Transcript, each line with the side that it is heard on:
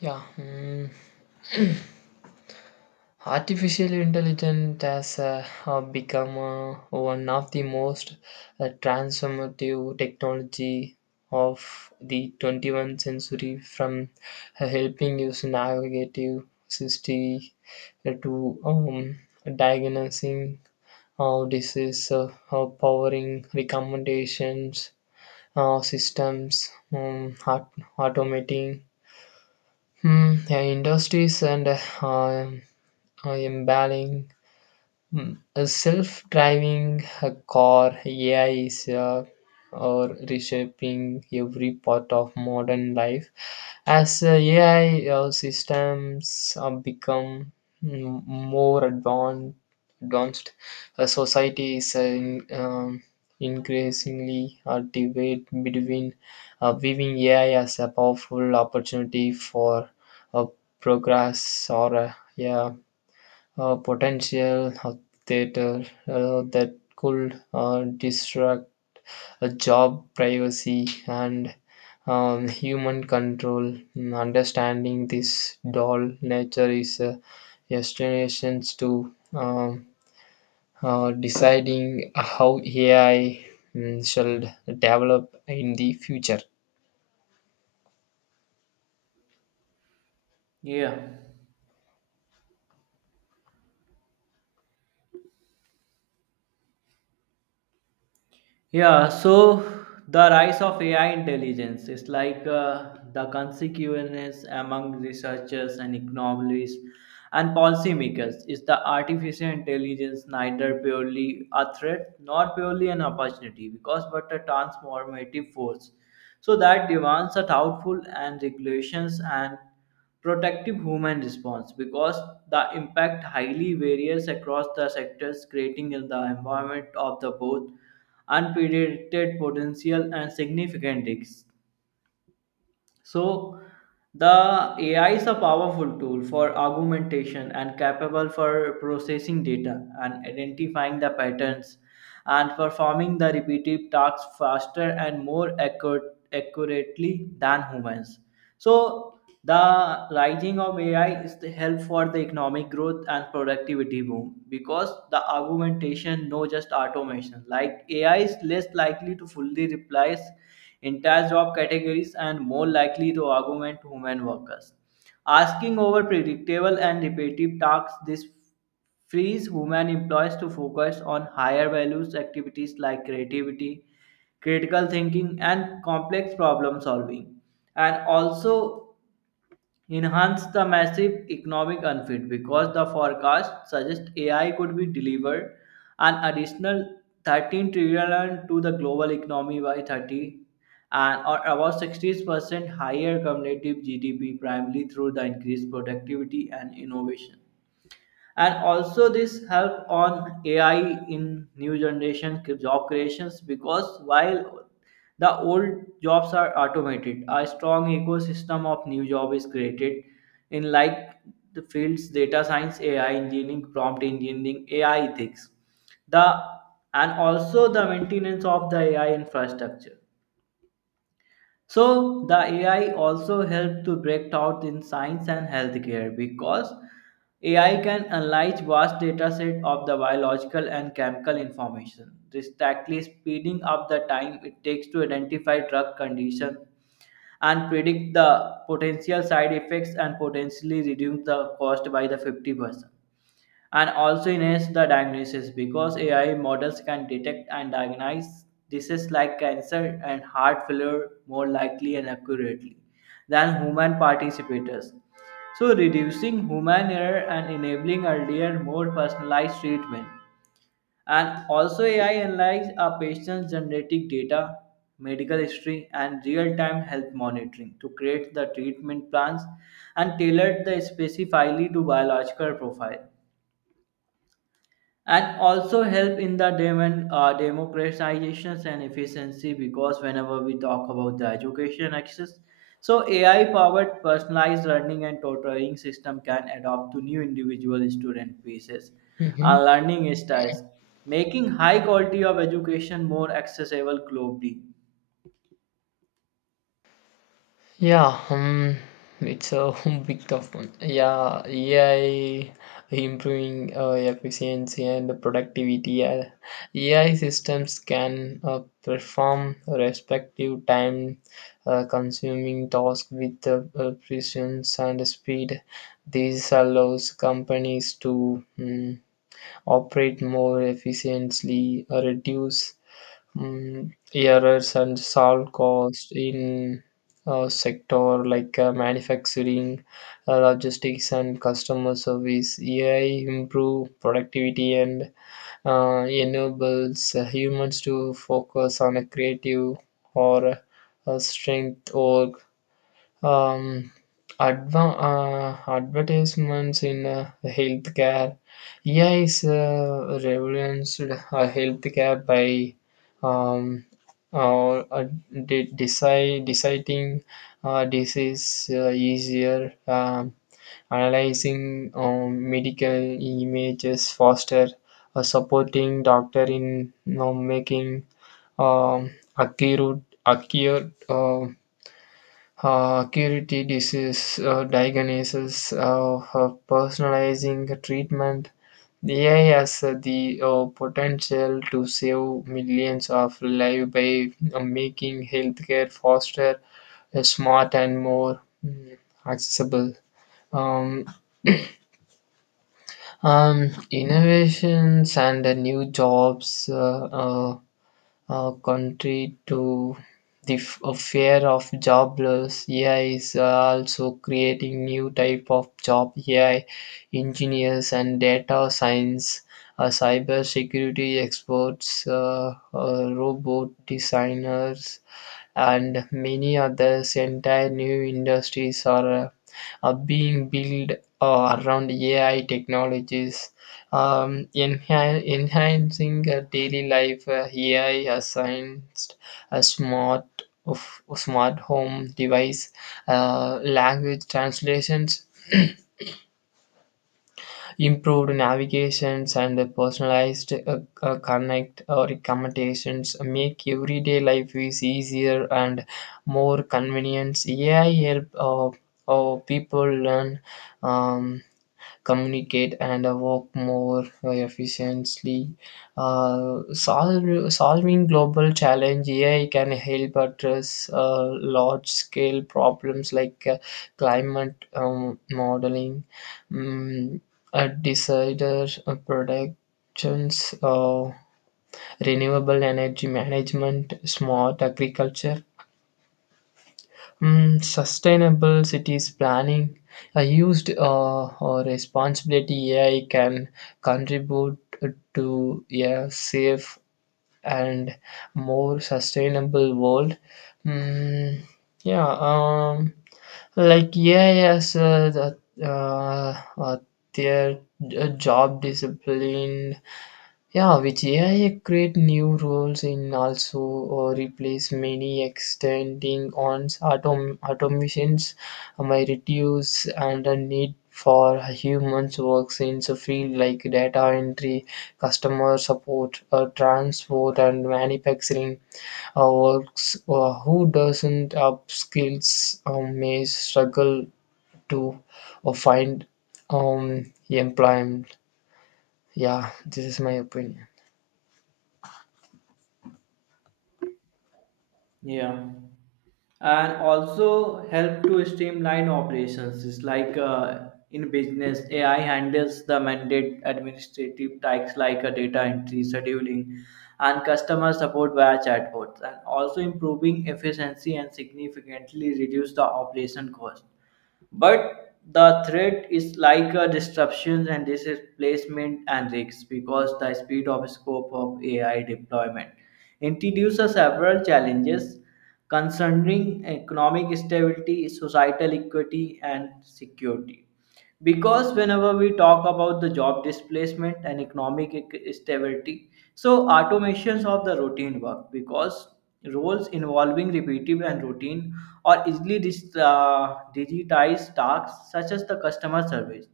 left: Yeah. Mm. Artificial intelligence has become one of the most transformative technology of the 21st century, from helping us navigate city, to diagnosing disease, powering recommendations systems, um, aut- automating yeah, industries, and um, embalming. Hmm. A self-driving car AI is reshaping every part of modern life. As AI systems become more advanced, society is increasingly a debate between viewing AI as a powerful opportunity for uh, progress, or potential of theater that could disrupt a job, privacy, and human control. Understanding this doll nature is a destinations to deciding how AI shall develop in the future.
right: Yeah. Yeah. So the rise of AI intelligence is like the consequence among researchers and economists and policymakers is the artificial intelligence neither purely a threat nor purely an opportunity because but a transformative force. So that demands a thoughtful and regulations and protective human response because the impact highly varies across the sectors, creating in the environment of the both unpredicted potential and significant risks, so the AI is a powerful tool for augmentation and capable for processing data and identifying the patterns and performing the repetitive tasks faster and more accurately than humans. So the rising of AI is the help for the economic growth and productivity boom because the augmentation, no just automation. Like AI is less likely to fully replace entire job categories, and more likely to augment human workers. Asking over predictable and repetitive tasks, this frees human employees to focus on higher values activities like creativity, critical thinking, and complex problem solving. And also, enhance the massive economic unfit because the forecast suggests AI could be delivered an additional 13 trillion to the global economy by 30 and or about 60% higher cumulative GDP primarily through the increased productivity and innovation, and also this help on ai in new generation job creations because while the old jobs are automated, a strong ecosystem of new job is created in like the fields data science, ai engineering, prompt engineering, ai ethics, the, and also the maintenance of the ai infrastructure. So the AI also helped to break out in science and healthcare because AI can analyze vast data set of the biological and chemical information, drastically speeding up the time it takes to identify drug condition and predict the potential side effects, and potentially reduce the cost by the 50%. And also enhance the diagnosis because AI models can detect and diagnose diseases like cancer and heart failure more likely and accurately than human participators. So, reducing human error and enabling earlier, more personalized treatment. And also, AI analyzes a patient's genetic data, medical history, and real time health monitoring to create the treatment plans and tailored the specifically to biological profile, and also help in the demand, democratisation and efficiency because whenever we talk about the education access, so ai powered personalized learning and tutoring system can adapt to new individual student pieces
left: Mhm.
right: and learning styles, making high quality of education more accessible globally.
left: Yeah, it's a big tough one. Yeah, AI improving efficiency and productivity. AI systems can perform respective time consuming tasks with precision and speed. This allows companies to operate more efficiently, reduce errors, and solve costs in sector like manufacturing, logistics, and customer service. AI improve productivity and enables humans to focus on a creative or strength, or um, adva- advertisements in healthcare. AI is revolutionized healthcare by um, uh, uh, deciding disease easier, analyzing medical images faster, supporting doctor in you know, making um, accurate curity disease diagnosis, personalizing treatment. The ai has the potential to save millions of lives by making healthcare faster, smart, and more accessible. um, Innovations and new jobs: contrary to the fear of job loss, AI is also creating new type of job. AI engineers and data science, cyber security experts, robot designers, and many others. Entire new industries are being built around AI technologies, enhancing daily life. AI assigns a smart of smart home device, language translations, improved navigations, and the personalized connect or recommendations make everyday life is easier and more convenient. AI help people learn, um, communicate, and work more efficiently. Solving global challenge, AI can help address large scale problems like climate modeling, um, disaster predictions, renewable energy management, smart agriculture, sustainable cities planning. A used or responsibility AI can contribute to a safe and more sustainable world. Mm, yeah, um, like AI as the, uh, uh, their job discipline, yeah, which AI create new roles in, also, or replace many, extending on automations may reduce and the need for humans works in the field like data entry, customer support, transport, and manufacturing works. Who doesn't up skills may struggle to find employment. Yeah, this is my opinion.
right: Yeah. And also help to streamline operations. It's like in business, AI handles the mandate administrative tasks like data entry, scheduling, and customer support via chatbots, and also improving efficiency and significantly reduce the operation cost. But the threat is like a disruption and displacement and risks because the speed of scope of AI deployment introduces several challenges concerning economic stability, societal equity, and security, because whenever we talk about the job displacement and economic stability, so automations of the routine work because roles involving repetitive and routine or easily digitized tasks such as the customer service,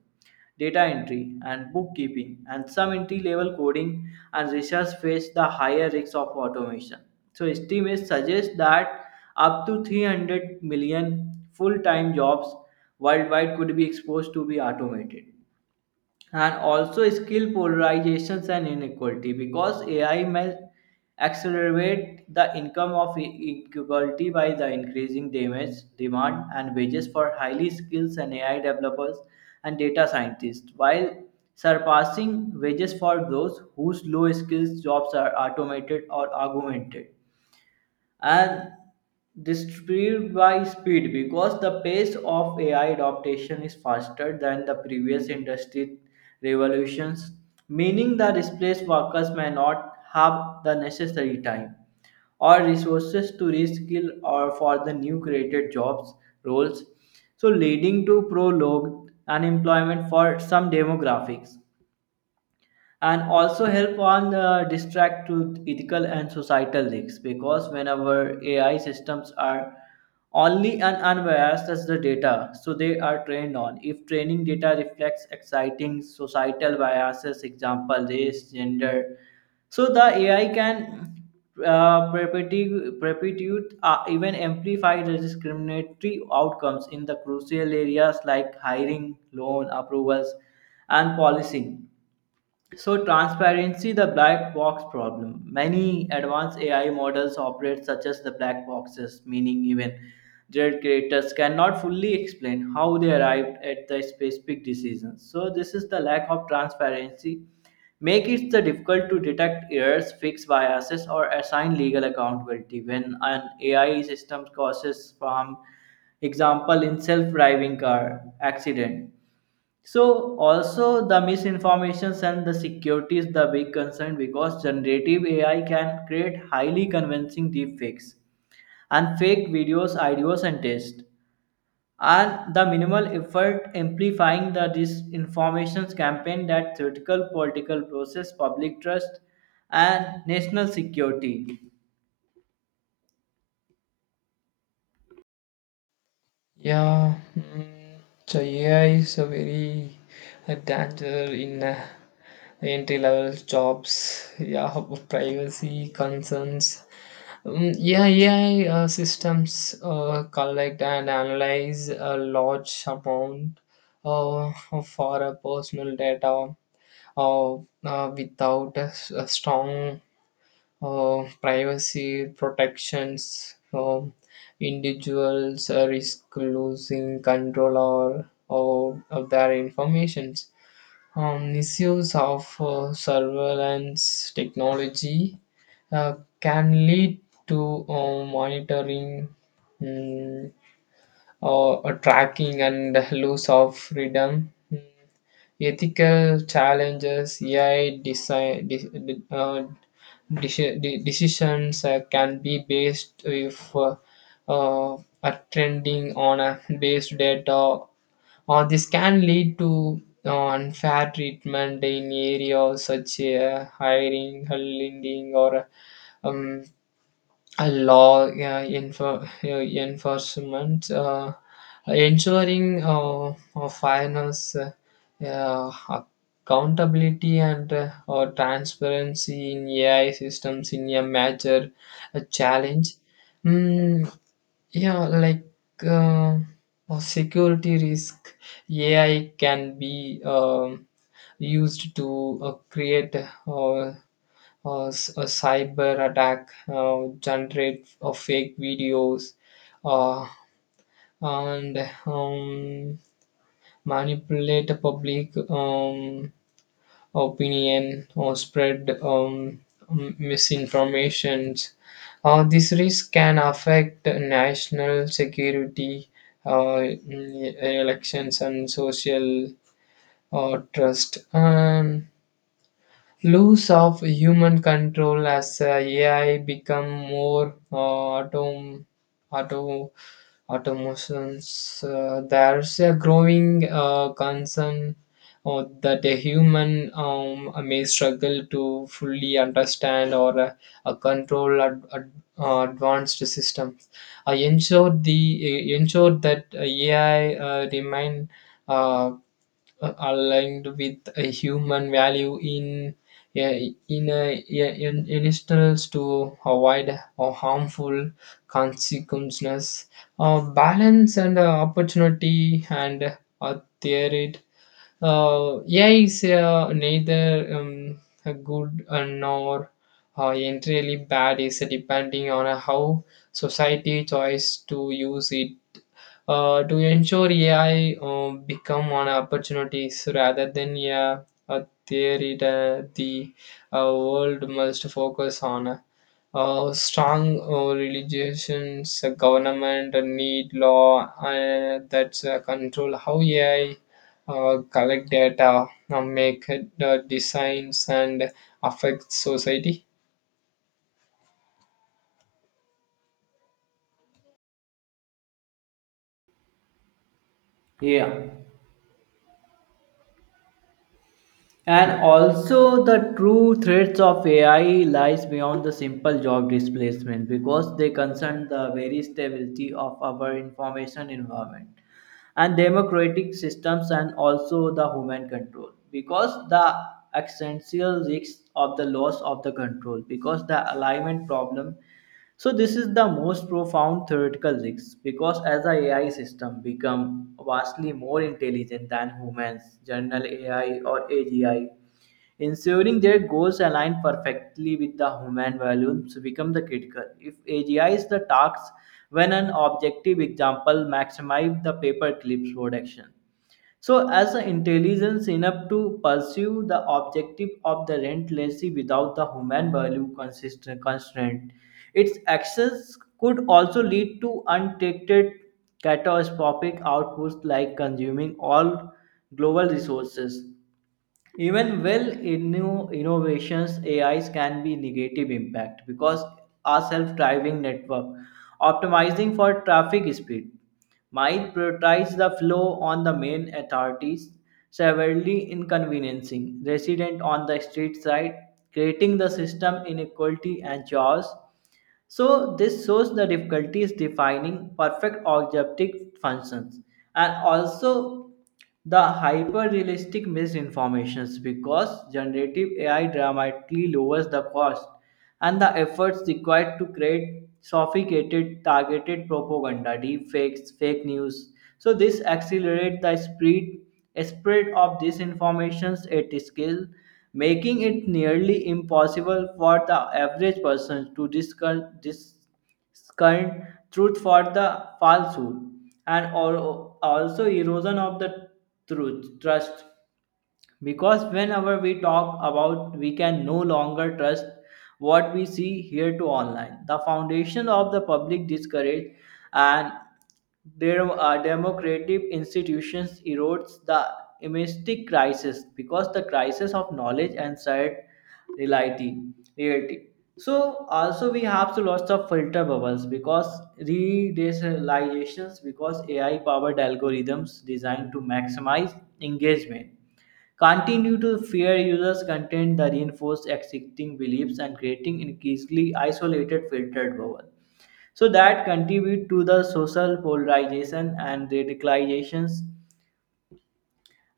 right: data entry, and bookkeeping, and some entry level coding and research face the higher risks of automation. So, estimates suggest that up to 300 million full time jobs worldwide could be exposed to be automated, and also skill polarizations and inequality because AI may accelerate the income of inequality by the increasing damage, demand and wages for highly skilled and AI developers and data scientists, while surpassing wages for those whose low skills jobs are automated or augmented, and distributed by speed because the pace of AI adoption is faster than the previous industry revolutions, meaning the displaced workers may not have the necessary time or resources to reskill or for the new created jobs roles, so leading to prolonged unemployment for some demographics. And also help on distract to ethical and societal risks because whenever ai systems are only and unbiased as the data so they are trained on, if training data reflects exciting societal biases, example race gender, so the ai can perpetuate even amplify the discriminatory outcomes in the crucial areas like hiring, loan approvals, and policing. So transparency, the black box problem. Many advanced AI models operate such as the black boxes, meaning even their creators cannot fully explain how they arrived at the specific decisions. So this is the lack of transparency. Make it the difficult to detect errors, fix biases, or assign legal accountability when an AI system causes harm, example in self-driving car accident. So also the misinformations and the security is the big concern because generative AI can create highly convincing deepfakes and fake videos, ideas and tests. And the minimal effort amplifying the disinformation campaign that theoretical political process, public trust and national security.
left: Yeah, so AI is a very a danger in entry level jobs. Yeah, privacy concerns. Yeah, AI systems collect and analyze a large amount uh, for a personal data. uh, Without a a strong privacy protections, individuals risk losing control or of their information. Misuse of surveillance technology uh, can lead to monitoring, mm, tracking, and loss of freedom. Ethical challenges: AI design, decisions can be based if uh, are trending on a based data, or this can lead to unfair treatment in areas such as hiring, lending, or um, a law, enforcement. Ensuring fairness, uh, accountability, and transparency in ai systems in a major challenge. mm, yeah like uh, Security risk: ai can be used to create uh, a cyber attack, generate of fake videos, uh, and um, manipulate the public opinion or spread misinformation. This risk can affect national security, uh, elections, and social trust. Loss of human control: as AI become more auto automations, there's a growing concern that a human may struggle to fully understand or control advanced systems. I ensure the Ensure that AI remain uh, aligned with a human value in an instance to avoid or harmful consequences. Balance and opportunity and uh, theory: AI is neither a good nor entirely bad, is depending on how society choice to use it. To ensure AI become an opportunities rather than a theory, that the uh, world must focus on strong religions. Government need law that control how AI collect data, make it, designs, and affect society.
right: Yeah. And also, the true threats of AI lies beyond the simple job displacement because they concern the very stability of our information environment and democratic systems, and also the human control because the existential risks of the loss of the control because the alignment problem. So this is the most profound theoretical risk because as the AI system become vastly more intelligent than humans, general AI or AGI, ensuring their goals align perfectly with the human values become the critical. If AGI is the task when an objective example maximize the paperclip's production, so, as an intelligence enough to pursue the objective of the relentlessly without the human value consist constraint, its actions could also lead to untreated catastrophic outputs like consuming all global resources. Even well in new innovations ais can be negative impact because our self-driving network optimizing for traffic speed might prioritize the flow on the main authorities, severely inconveniencing resident on the street side, creating the system inequality and chaos. So this shows the difficulties defining perfect objective functions, and also the hyper-realistic misinformations because generative AI dramatically lowers the cost and the efforts required to create sophisticated targeted propaganda, deepfakes, fake news. So this accelerates the spread of disinformations at scale, making it nearly impossible for the average person to discern truth for the falsehood, and also erosion of the truth trust, because whenever we talk about, we can no longer trust what we see here to online, the foundation of the public discourage and their democratic institutions erodes the imistic crisis because the crisis of knowledge and shared reality reality. So also we have to lots of filter bubbles because re-desalizations because ai powered algorithms designed to maximize engagement continue to fear users' content that reinforce existing beliefs and creating increasingly isolated filtered bubble. So that contribute to the social polarization and radicalizations,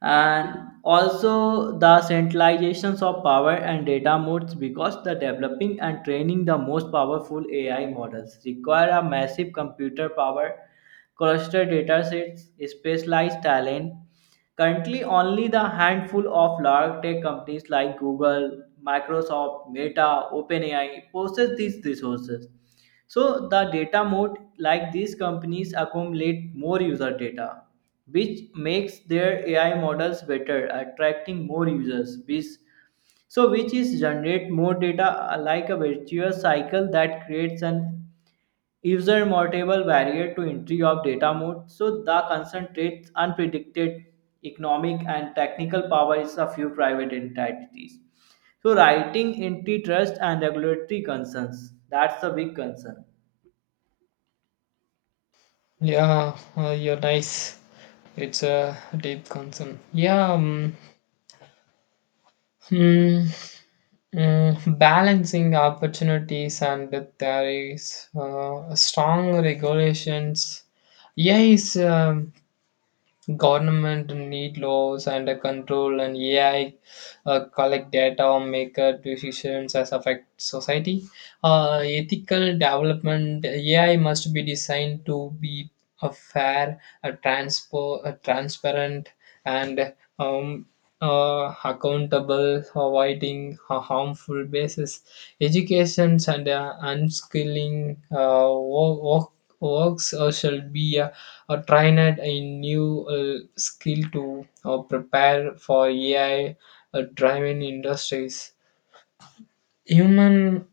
right: and also the centralizations of power and data modes because the developing and training the most powerful ai models require a massive computer power cluster datasets specialized talent, currently only the handful of large tech companies like Google, Microsoft, Meta, OpenAI possess these resources. So the data mode, like these companies accumulate more user data, which makes their AI models better, attracting more users. Which, so which is generate more data like a virtuous cycle that creates an insurmountable barrier to entry of data mode. So the concentrates unpredicted economic and technical power is a few private entities. So writing antitrust and regulatory concerns. That's a big concern.
left: Yeah, you're nice. It's a deep concern. Yeah. Hmm. Balancing opportunities, and the there is strong regulations. Yeah, is government need laws and control and AI collect data, make decisions as affect society. Ethical development: AI must be designed to be a fair, a transparent, and accountable, avoiding a harmful basis. Educations and unskilling works shall be or trained a new skill to prepare for AI driven industries. Human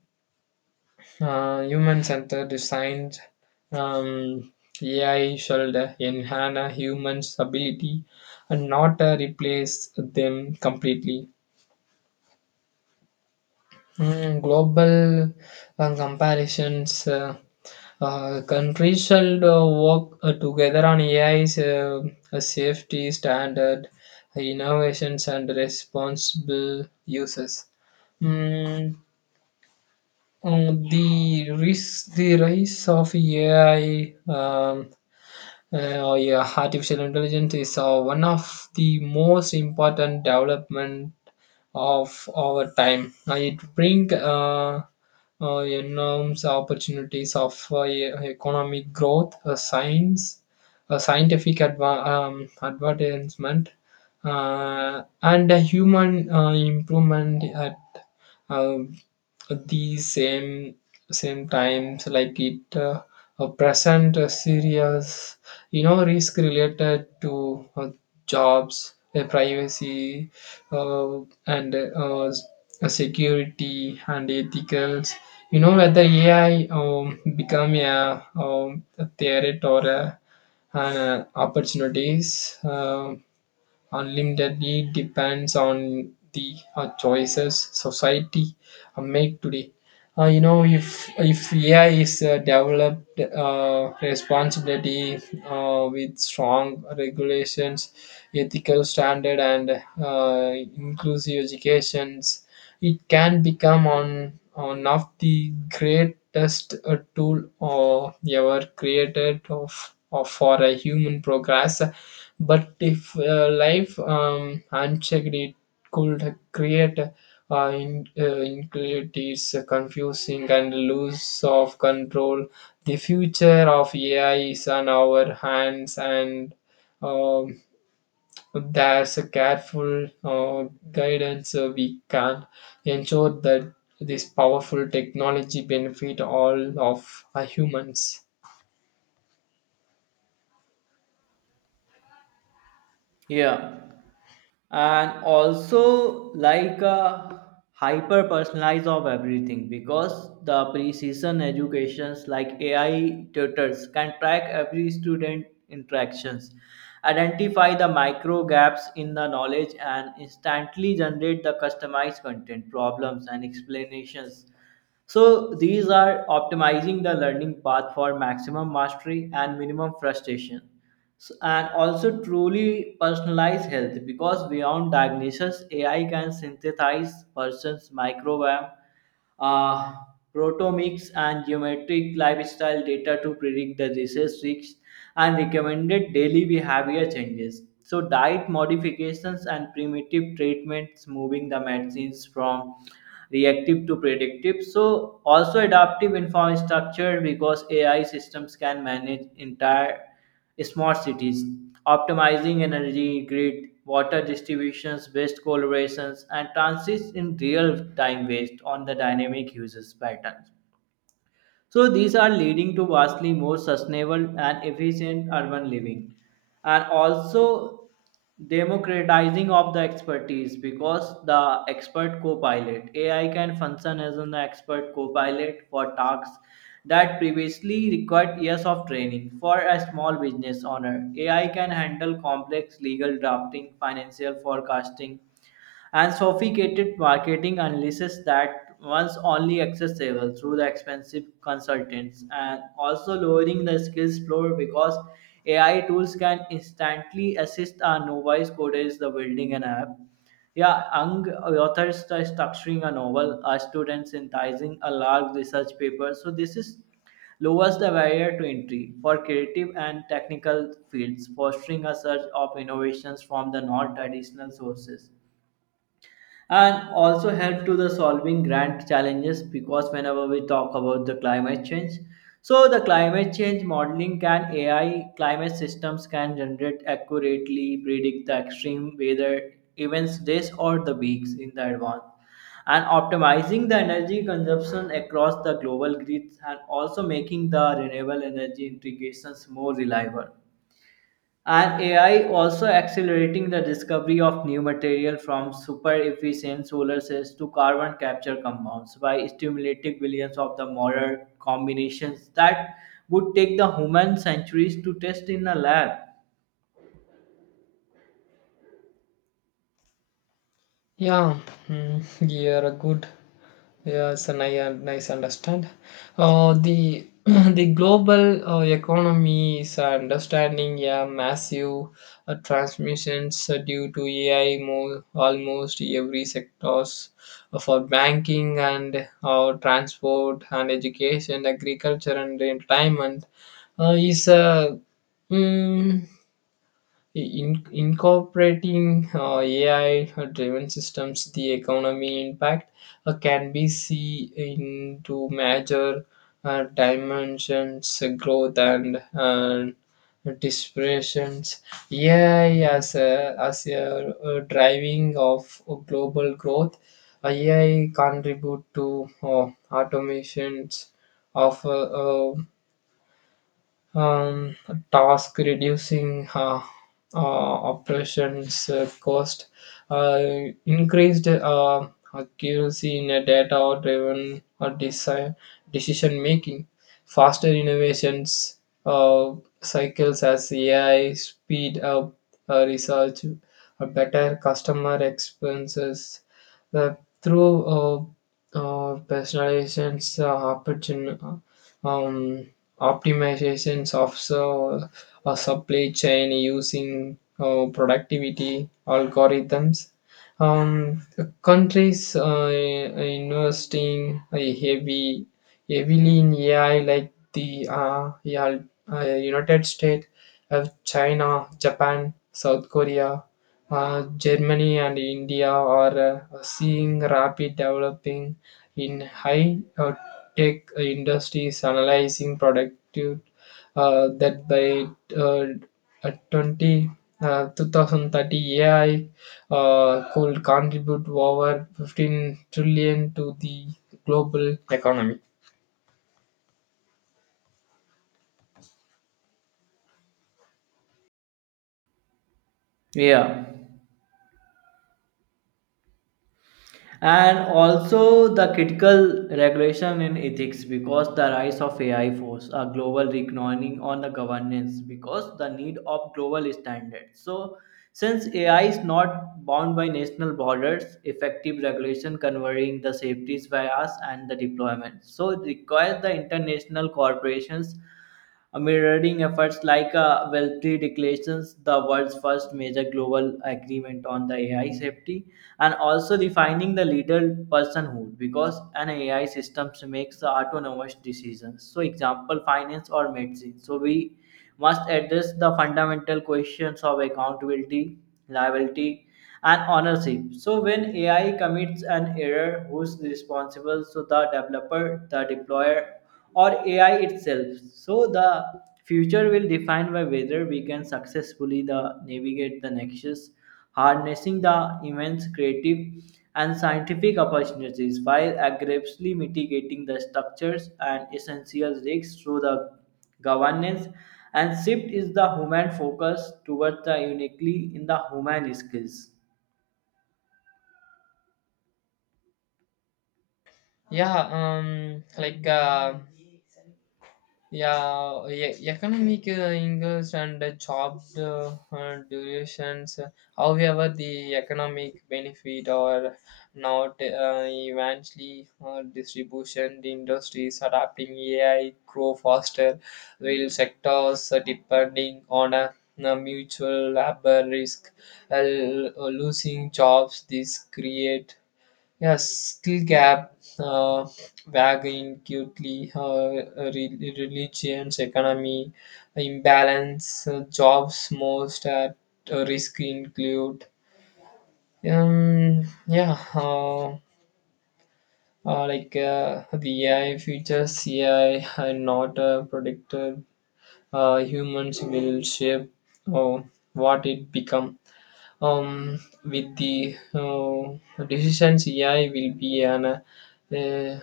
left: Human centered design, um, AI should enhance a human's ability and not replace them completely. Global comparisons: countries should work together on AI's safety standard, innovations, and responsible uses. Mm, the risk, the rise of AI. Oh yeah, artificial intelligence is one of the most important development of our time. It brings enormous opportunities of economic growth, scientific advancement, and human improvement at uh, the same times. Like, it present a serious you know risk related to jobs, privacy, uh, and security and ethicals, you know, whether ai become a threat or an opportunities. Unlimitedly depends on the choices society make today. You know, if AI is developed responsibility, with strong regulations, ethical standard, and inclusive educations, it can become on one of the greatest tool ever created of for a human progress. But if life unchecked, it could create inequalities, confusing, and loss of control. The future of AI is on our hands, and um, there's a careful guidance we can ensure that this powerful technology benefit all of our humans.
right: Yeah, and also like a hyper personalized of everything because the precision educations like AI tutors can track every student interactions, identify the micro gaps in the knowledge, and instantly generate the customized content, problems, and explanations, so these are optimizing the learning path for maximum mastery and minimum frustration. And also truly personalized health because beyond diagnosis, AI can synthesize person's microbiome, uh, proteomics, and geometric lifestyle data to predict the disease risks and recommended daily behavior changes. So, diet modifications and primitive treatments, moving the medicines from reactive to predictive. So, also adaptive informed structure because AI systems can manage entire smart cities, optimizing energy grid, water distributions, waste collaborations, and transits in real time based on the dynamic users patterns. So these are leading to vastly more sustainable and efficient urban living, and also democratizing of the expertise because the expert co-pilot AI can function as an expert co-pilot for tasks that previously required years of training. For a small business owner, AI can handle complex legal drafting, financial forecasting, and sophisticated marketing analysis that once only accessible through the expensive consultants, and also lowering the skills floor because AI tools can instantly assist our novice coders the building an app. Yeah, young authors are structuring a novel, a student synthesizing a large research paper. So this is lowers the barrier to entry for creative and technical fields, fostering a surge of innovations from the non-traditional sources, and also help to the solving grand challenges because whenever we talk about the climate change, so the climate change modeling can ai climate systems can generate accurately predict the extreme weather events days or the weeks in the advance, and optimizing the energy consumption across the global grids and also making the renewable energy integrations more reliable, and AI also accelerating the discovery of new material from super efficient solar cells to carbon capture compounds by stimulating billions of the model combinations that would take the human centuries to test in a lab.
left: Yeah, you're a good. Yes, and nice understand. The the global economy is understanding yeah massive transmissions due to AI, more almost every sectors for banking, and transport, and education, agriculture, and entertainment is a incorporating AI-driven systems. The economy impact can be seen into major dimensions, growth, and dispersions. AI as a driving of global growth, AI contribute to automations of um, task, reducing uh, operations cost, uh, increased accuracy in a data driven or decision making, faster innovations uh, cycles as AI speed up research, better customer expenses uh, through personalizations, um, optimizations of so, a supply chain using productivity algorithms. Um, Countries investing heavily in AI, like the United States, China, Japan, South Korea, Germany, and India, are seeing rapid developing in high tech industry, is analyzing productive that by uh, 20 2030 AI could contribute over 15 trillion to the global economy.
right: Yeah. And also the critical regulation in ethics because the rise of ai force a global reckoning on the governance because the need of global standards, so since ai is not bound by national borders, effective regulation converging the safeties bias and the deployment, so it requires the international corporations mirroring efforts like Wealthy declarations, the world's first major global agreement on the AI safety, and also defining the legal personhood because an AI system makes the autonomous decisions. So, example, finance or medicine. So, we must address the fundamental questions of accountability, liability, and ownership. So, when AI commits an error, who's responsible? So, the developer, the deployer, or AI itself. So, the future will define by whether we can successfully the navigate the nexus, harnessing the immense creative and scientific opportunities while aggressively mitigating the structures and essential risks through the governance, and shift is the human focus towards the uniquely in the human skills
left: Yeah, Yeah, economic angles and job durations. However, the economic benefit are not eventually distribution. The industries adapting AI grow faster, while sectors depending on a mutual labor risk uh, losing jobs. This create, Yes, skill gap, uh, wagging cutely, religions, economy, imbalance, jobs most at risk include. Um, yeah, uh, the AI features, AI are not predicted. Humans will shape uh, what it becomes. With the decisions AI will be an uh,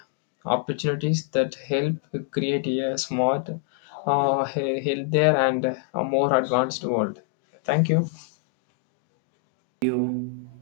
left: opportunities that help create a smart, healthier, and a more advanced world. Thank you.
right: you